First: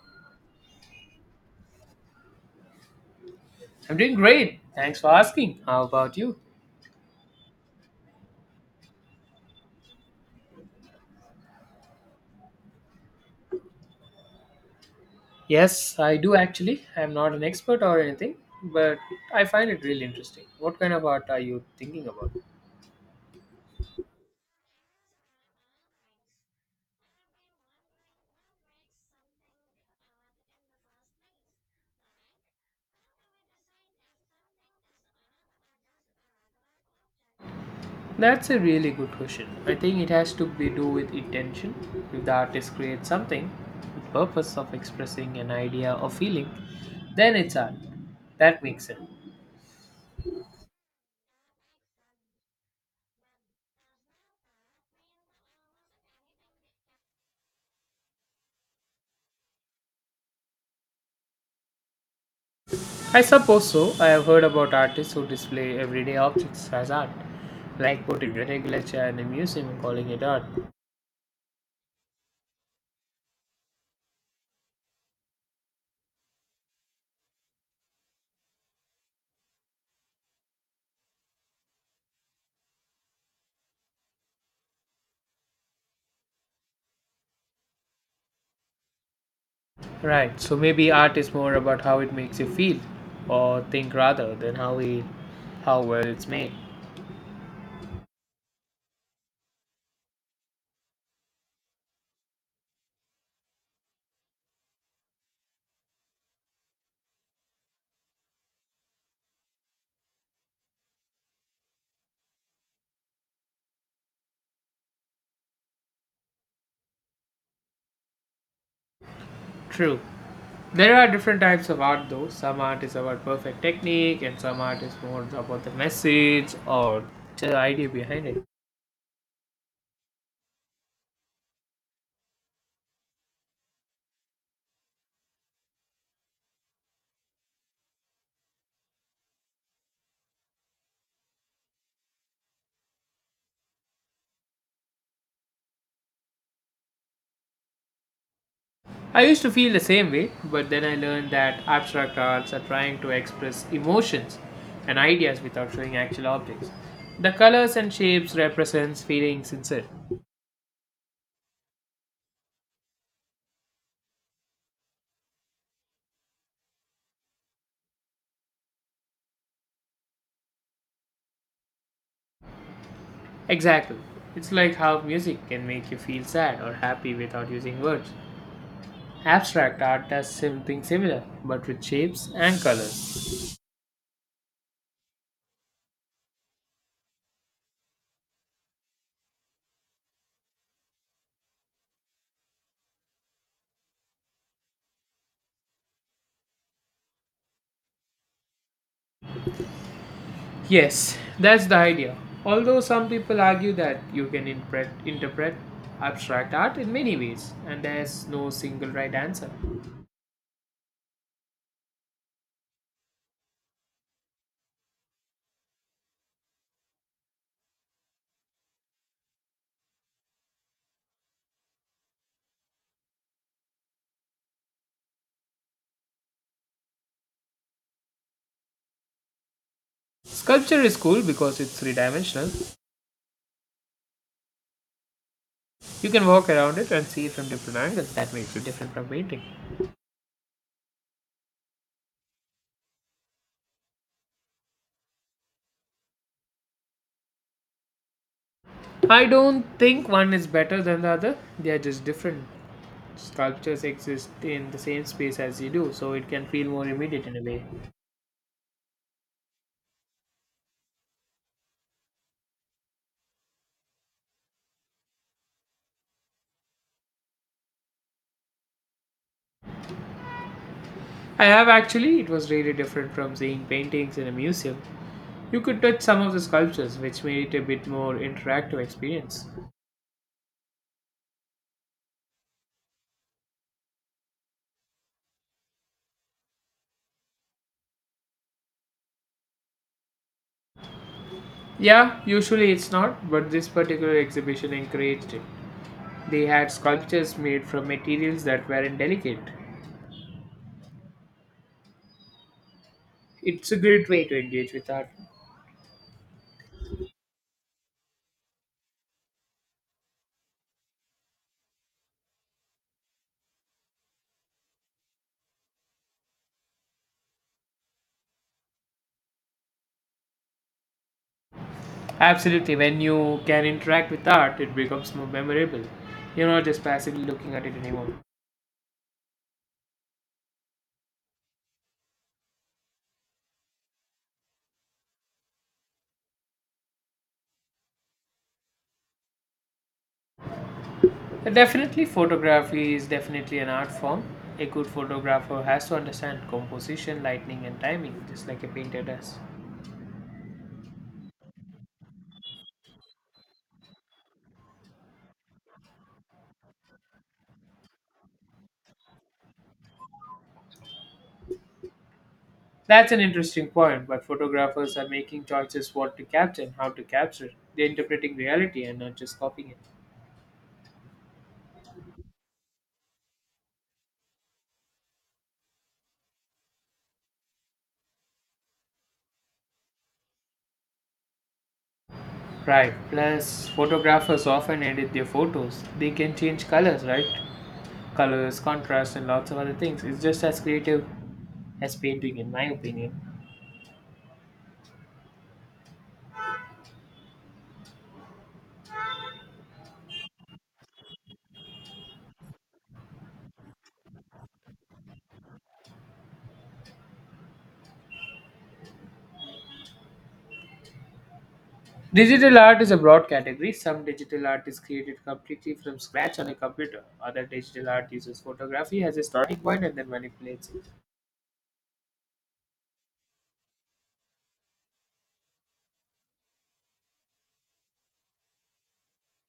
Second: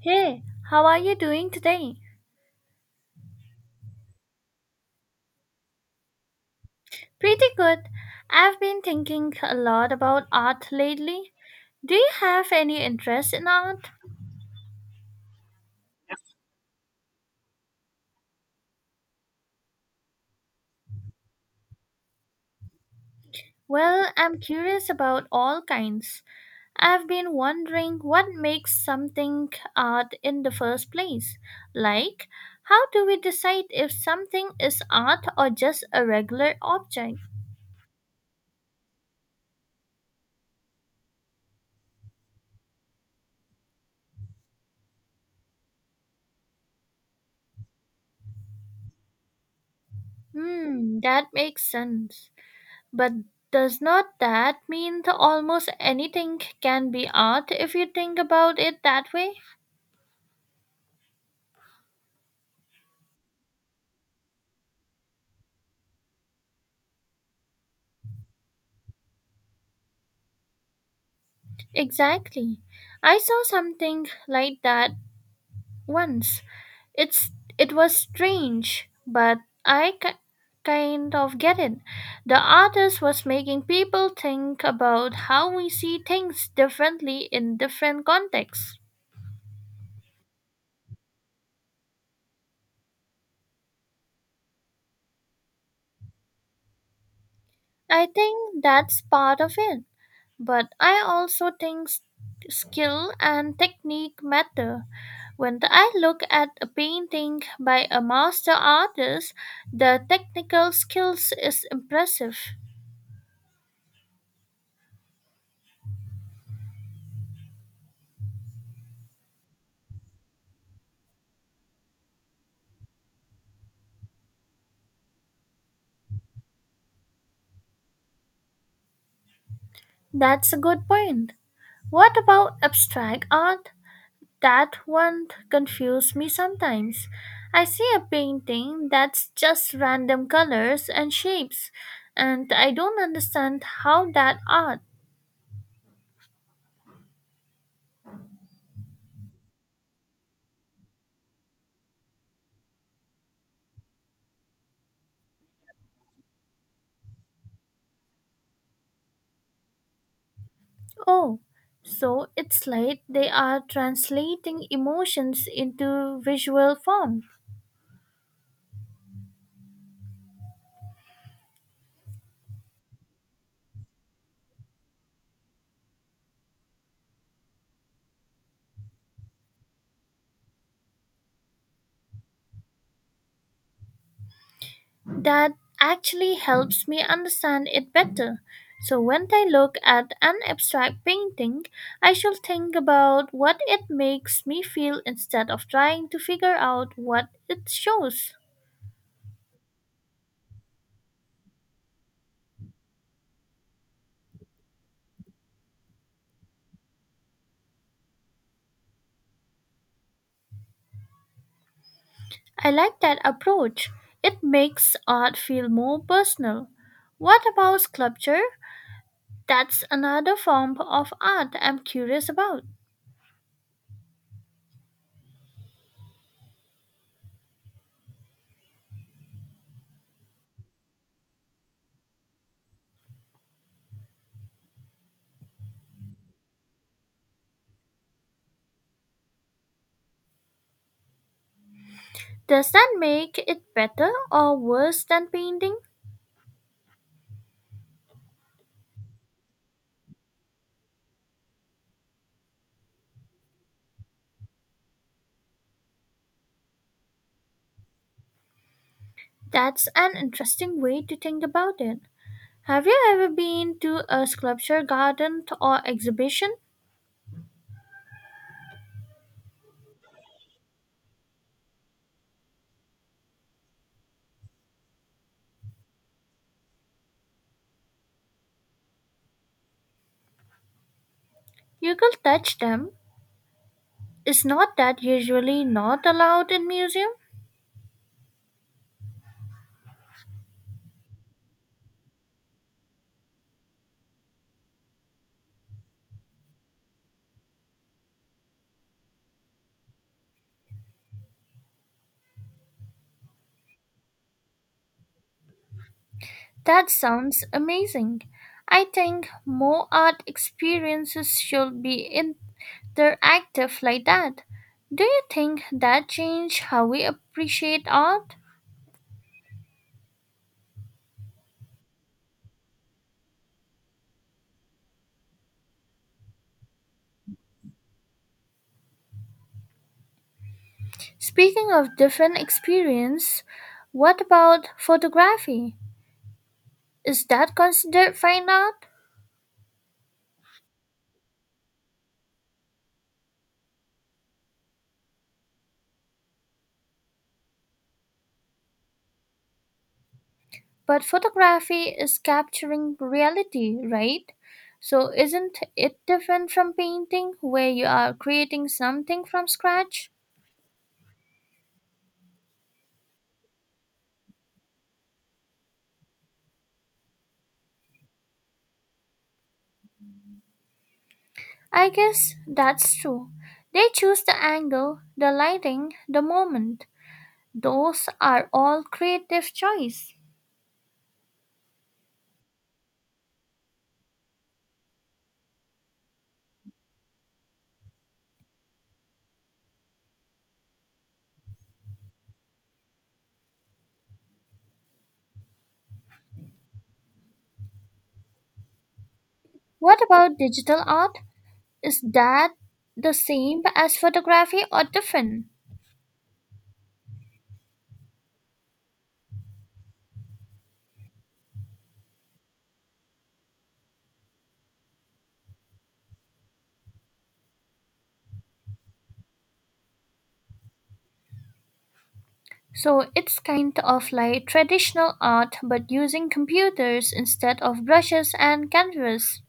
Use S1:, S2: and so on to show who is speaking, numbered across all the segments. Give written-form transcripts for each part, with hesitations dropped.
S1: Hey, how are you doing today?
S2: I'm doing great. Thanks for asking. How about you?
S1: Pretty good. I've been thinking a lot about art lately. Do you have any interest in art?
S2: Yes, I do actually. I'm not an expert or anything, but I find it really interesting. What kind of art are you thinking about?
S1: Well, I'm curious about all kinds. I've been wondering what makes something art in the first place. Like, how do we decide if something is art or just a regular object?
S2: That's a really good question. I think it has to be do with intention. If the artist creates something with purpose of expressing an idea or feeling, then it's art. That makes sense.
S1: Hmm, that makes sense. But does not that mean that almost anything can be art if you think about it that way?
S2: I suppose so. I have heard about artists who display everyday objects as art, like putting a regular chair in a museum and calling it art.
S1: Exactly. I saw something like that once. It's it was strange, but I kind of get it. The artist was making people think about how we see things differently in different contexts.
S2: Right. So maybe art is more about how it makes you feel or think rather than how well it's made.
S1: I think that's part of it, but I also think skill and technique matter. When I look at a painting by a master artist, the technical skills is impressive.
S2: True. There are different types of art though. Some art is about perfect technique and some art is more about the message or the idea behind it.
S1: That's a good point. What about abstract art? That one confuses me sometimes. I see a painting that's just random colors and shapes, and I don't understand how that art.
S2: I used to feel the same way, but then I learned that abstract arts are trying to express emotions and ideas without showing actual objects. The colors and shapes represents feelings inside.
S1: Oh, so it's like they are translating emotions into visual form.
S2: Exactly. It's like how music can make you feel sad or happy without using words. Abstract art does something similar, but with shapes and colors.
S1: That actually helps me understand it better. So when I look at an abstract painting, I shall think about what it makes me feel instead of trying to figure out what it shows.
S2: Yes, that's the idea. Although some people argue that you can interpret abstract art in many ways, and there's no single right answer.
S1: I like that approach. It makes art feel more personal. What about sculpture? That's another form of art I'm curious about.
S2: Sculpture is cool because it's three dimensional. You can walk around it and see it from different angles. That makes it different from painting.
S1: Does that make it better or worse than painting?
S2: I don't think one is better than the other, they are just different. Sculptures exist in the same space as you do, so it can feel more immediate in a way.
S1: That's an interesting way to think about it. Have you ever been to a sculpture garden or exhibition?
S2: I have actually, it was really different from seeing paintings in a museum. You could touch some of the sculptures, which made it a bit more interactive experience.
S1: You could touch them. Is not that usually not allowed in museum?
S2: Yeah, usually it's not, but this particular exhibition encouraged it. They had sculptures made from materials that weren't delicate. It's a great way to engage with art.
S1: That sounds amazing. I think more art experiences should be interactive like that. Do you think that change how we appreciate art?
S2: Absolutely, when you can interact with art, it becomes more memorable. You're not just passively looking at it anymore.
S1: Speaking of different experience, what about photography? Is that considered fine art?
S2: Definitely, photography is definitely an art form. A good photographer has to understand composition, lighting, and timing, just like a painter does.
S1: But photography is capturing reality, right? So isn't it different from painting where you are creating something from scratch?
S2: That's an interesting point, but photographers are making choices what to capture and how to capture. They're interpreting reality and not just copying it.
S1: I guess that's true. They choose the angle, the lighting, the moment. Those are all creative choice.
S2: Right, plus, photographers often edit their photos. They can change colors, right? Colors, contrast, and lots of other things. It's just as creative as painting, in my opinion.
S1: What about digital art? Is that the same as photography or different?
S2: Digital art is a broad category. Some digital art is created completely from scratch on a computer. Other digital art uses photography as a starting point and then manipulates it.
S1: So it's kind of like traditional art but using computers instead of brushes and canvas.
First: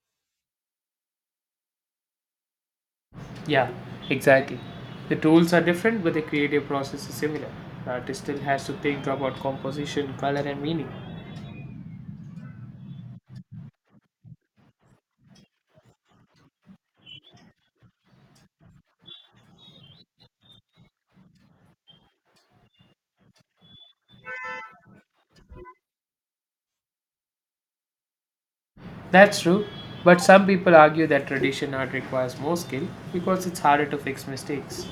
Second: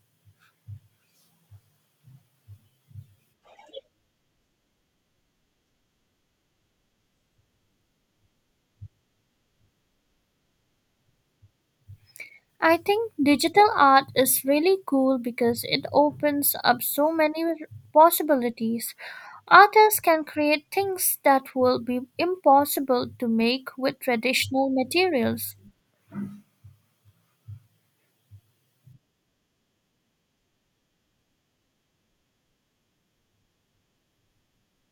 S2: Yeah, exactly. The tools are different, but the creative process is similar. The artist still has to think about composition, color, and meaning.
S1: I think digital art is really cool because it opens up so many possibilities. Artists can create things that will be impossible to make with traditional materials.
S2: That's true, but some people argue that traditional art requires more skill because it's harder to fix mistakes.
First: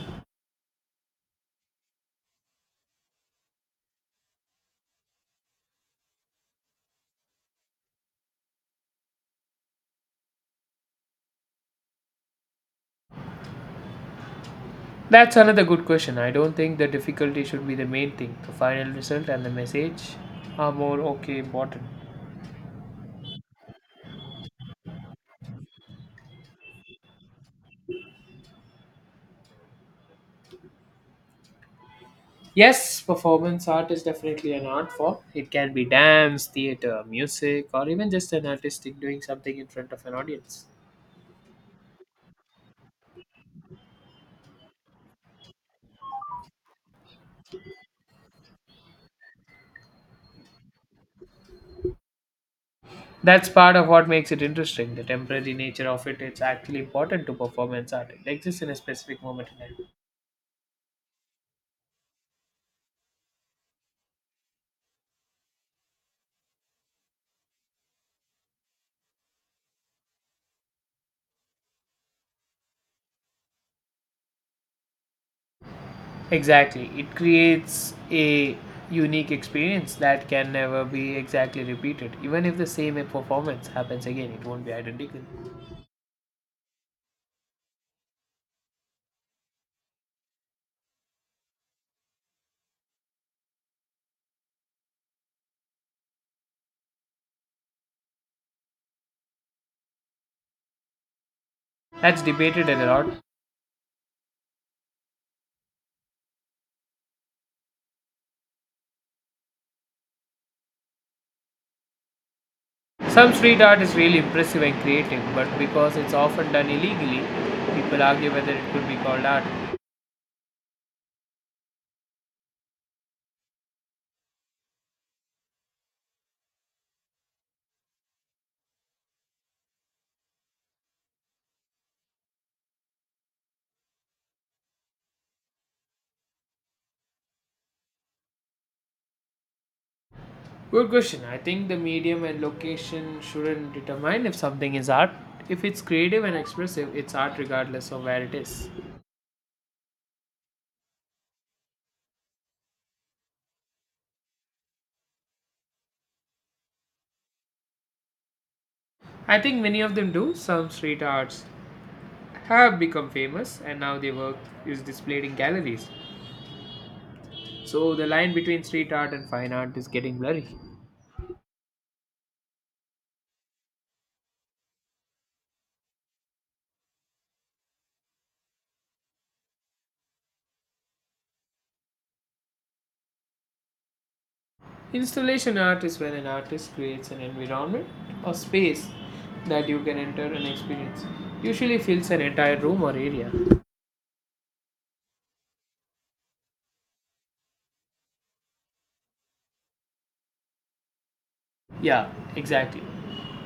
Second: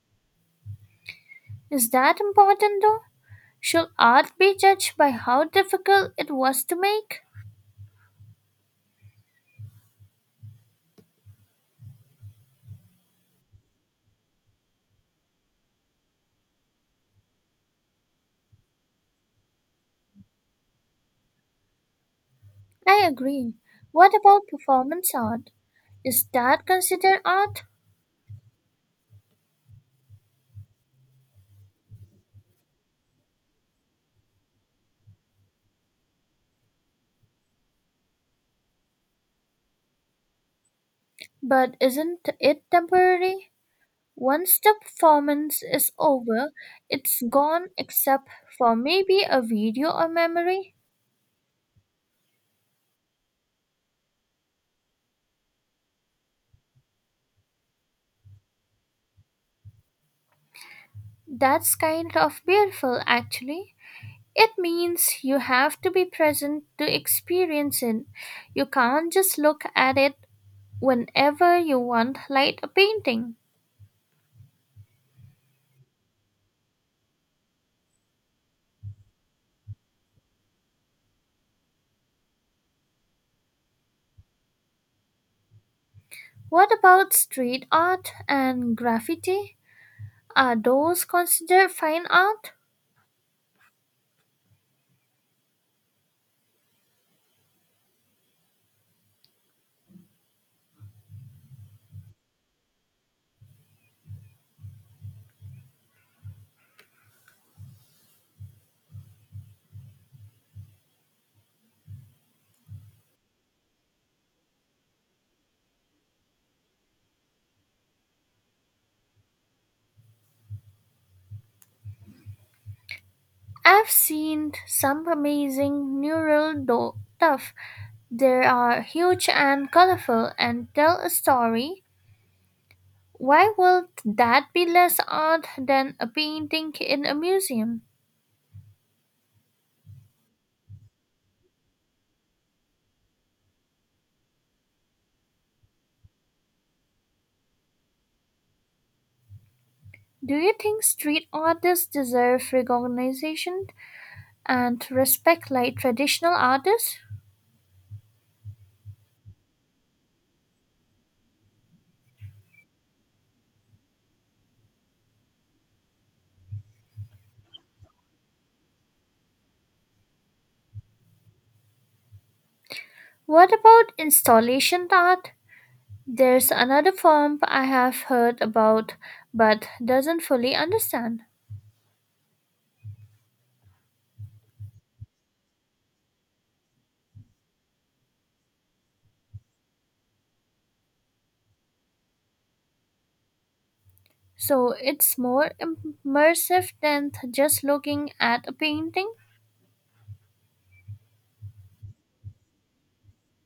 S1: Is that important though? Should art be judged by how difficult it was to make?
S2: That's another good question. I don't think the difficulty should be the main thing. The final result and the message are more okay important.
S1: I agree. What about performance art? Is that considered art?
S2: Yes, performance art is definitely an art form. It can be dance, theater, music, or even just an artistic doing something in front of an audience.
S1: But isn't it temporary? Once the performance is over, it's gone except for maybe a video or memory.
S2: That's part of what makes it interesting. The temporary nature of it is actually important to performance art. It exists in a specific moment in time.
S1: That's kind of beautiful, actually. It means you have to be present to experience it. You can't just look at it whenever you want, like a painting.
S2: Exactly. It creates a unique experience that can never be exactly repeated. Even if the same performance happens again, it won't be identical.
S1: What about street art and graffiti? Are those considered fine art?
S2: That's debated a lot. Some street art is really impressive and creative, but because it's often done illegally, people argue whether it could be called art.
S1: I've seen some amazing stuff. They are huge and colorful and tell a story. Why would that be less art than a painting in a museum?
S2: Good question. I think the medium and location shouldn't determine if something is art. If it's creative and expressive, it's art regardless of where it is.
S1: Do you think street artists deserve recognition and respect like traditional artists?
S2: I think many of them do. Some street arts have become famous and now their work is displayed in galleries. So the line between street art and fine art is getting blurry.
S1: What about installation art? There's another form I have heard about but doesn't fully understand.
S2: Installation art is when an artist creates an environment or space that you can enter and experience. Usually fills an entire room or area.
S1: So it's more immersive than just looking at a painting?
S2: Yeah, exactly.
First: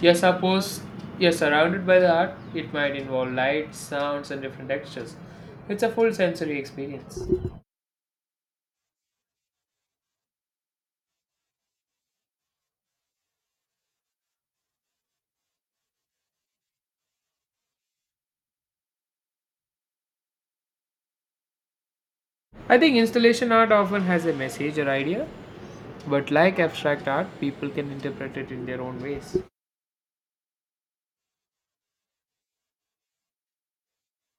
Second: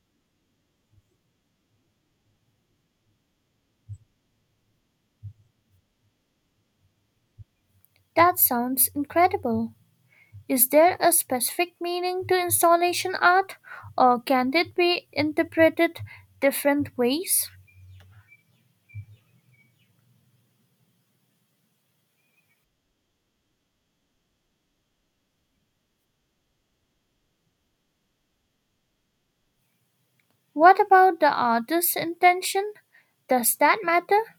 S2: You're supposed you're surrounded by the art. It might involve lights, sounds, and different textures. It's a full sensory experience.
S1: That sounds incredible. Is there a specific meaning to installation art, or can it be interpreted different ways?
S2: I think installation art often has a message or idea, but like abstract art, people can interpret it in their own ways.
S1: What about the artist's intention? Does that matter?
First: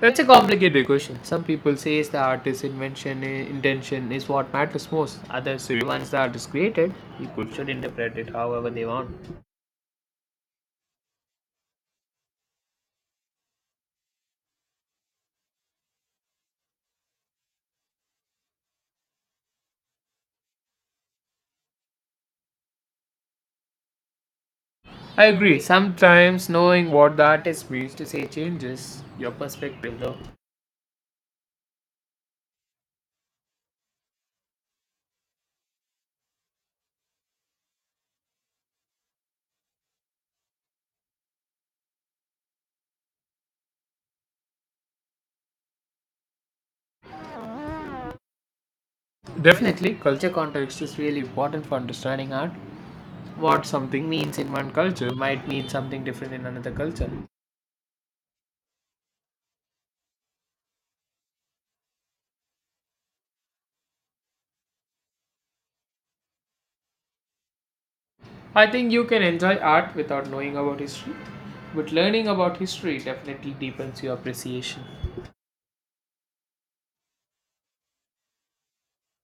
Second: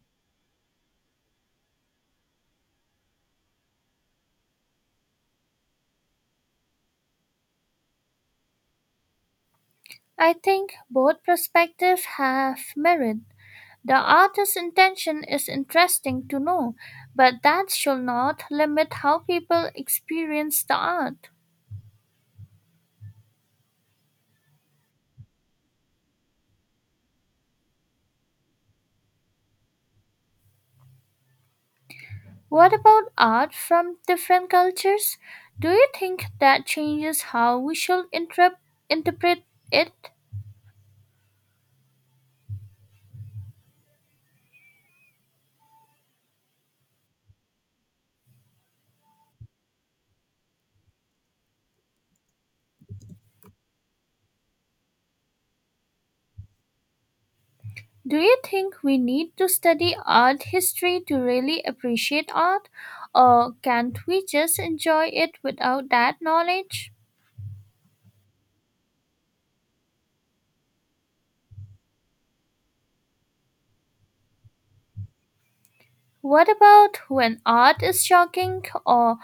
S2: That's a complicated question. Some people say the intention is what matters most. Others say once the art is created, people should interpret it however they want.
S1: I think both perspectives have merit. The artist's intention is interesting to know, but that should not limit how people experience the art.
S2: I agree. Sometimes knowing what the artist means to say changes your perspective though.
S1: What about art from different cultures? Do you think that changes how we should interpret it?
S2: Definitely, culture context is really important for understanding art. What something means in one culture might mean something different in another culture.
S1: Do you think we need to study art history to really appreciate art, or can't we just enjoy it without that knowledge?
S2: I think you can enjoy art without knowing about history, but learning about history definitely deepens your appreciation.
S1: What about when art is shocking or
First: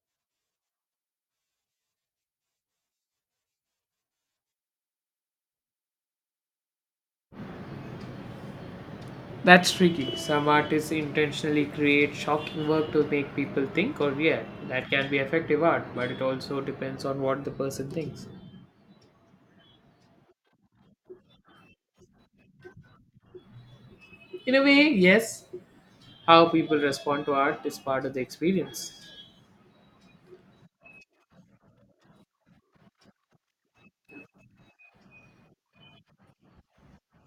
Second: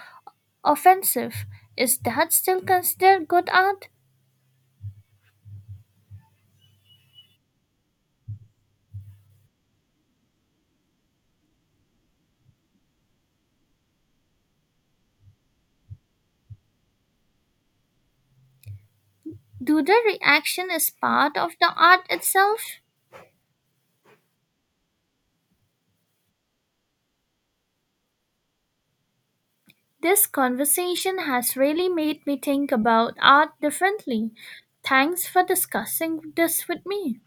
S1: offensive? Is that still considered good art?
S2: That's tricky. Some artists intentionally create shocking work to make people think or react. That can be effective art, but it also depends on what the person thinks.
S1: Do the reaction is part of the art itself?
S2: In a way, yes, how people respond to art is part of the experience.
S1: This conversation has really made me think about art differently. Thanks for discussing this with me.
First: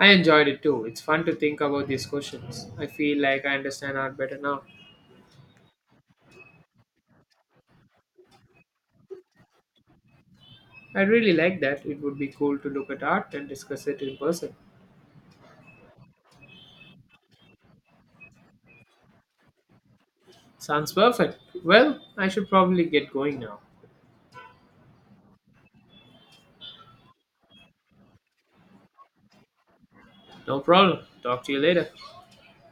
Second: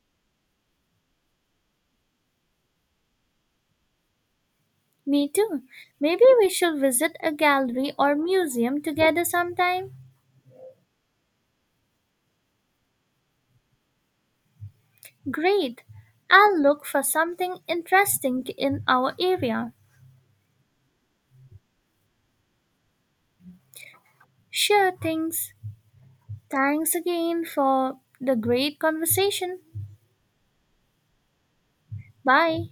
S2: I enjoyed it too. It's fun to think about these questions. I feel like I understand art better now.
S1: Me too. Maybe we should visit a gallery or museum together sometime.
S2: I really like that. It would be cool to look at art and discuss it in person.
S1: Great. I'll look for something interesting in our area.
S2: Sounds perfect. Well, I should probably get going now.
S1: Sure things. Thanks again for the great conversation.
S2: No problem. Talk to you later.
S1: Bye.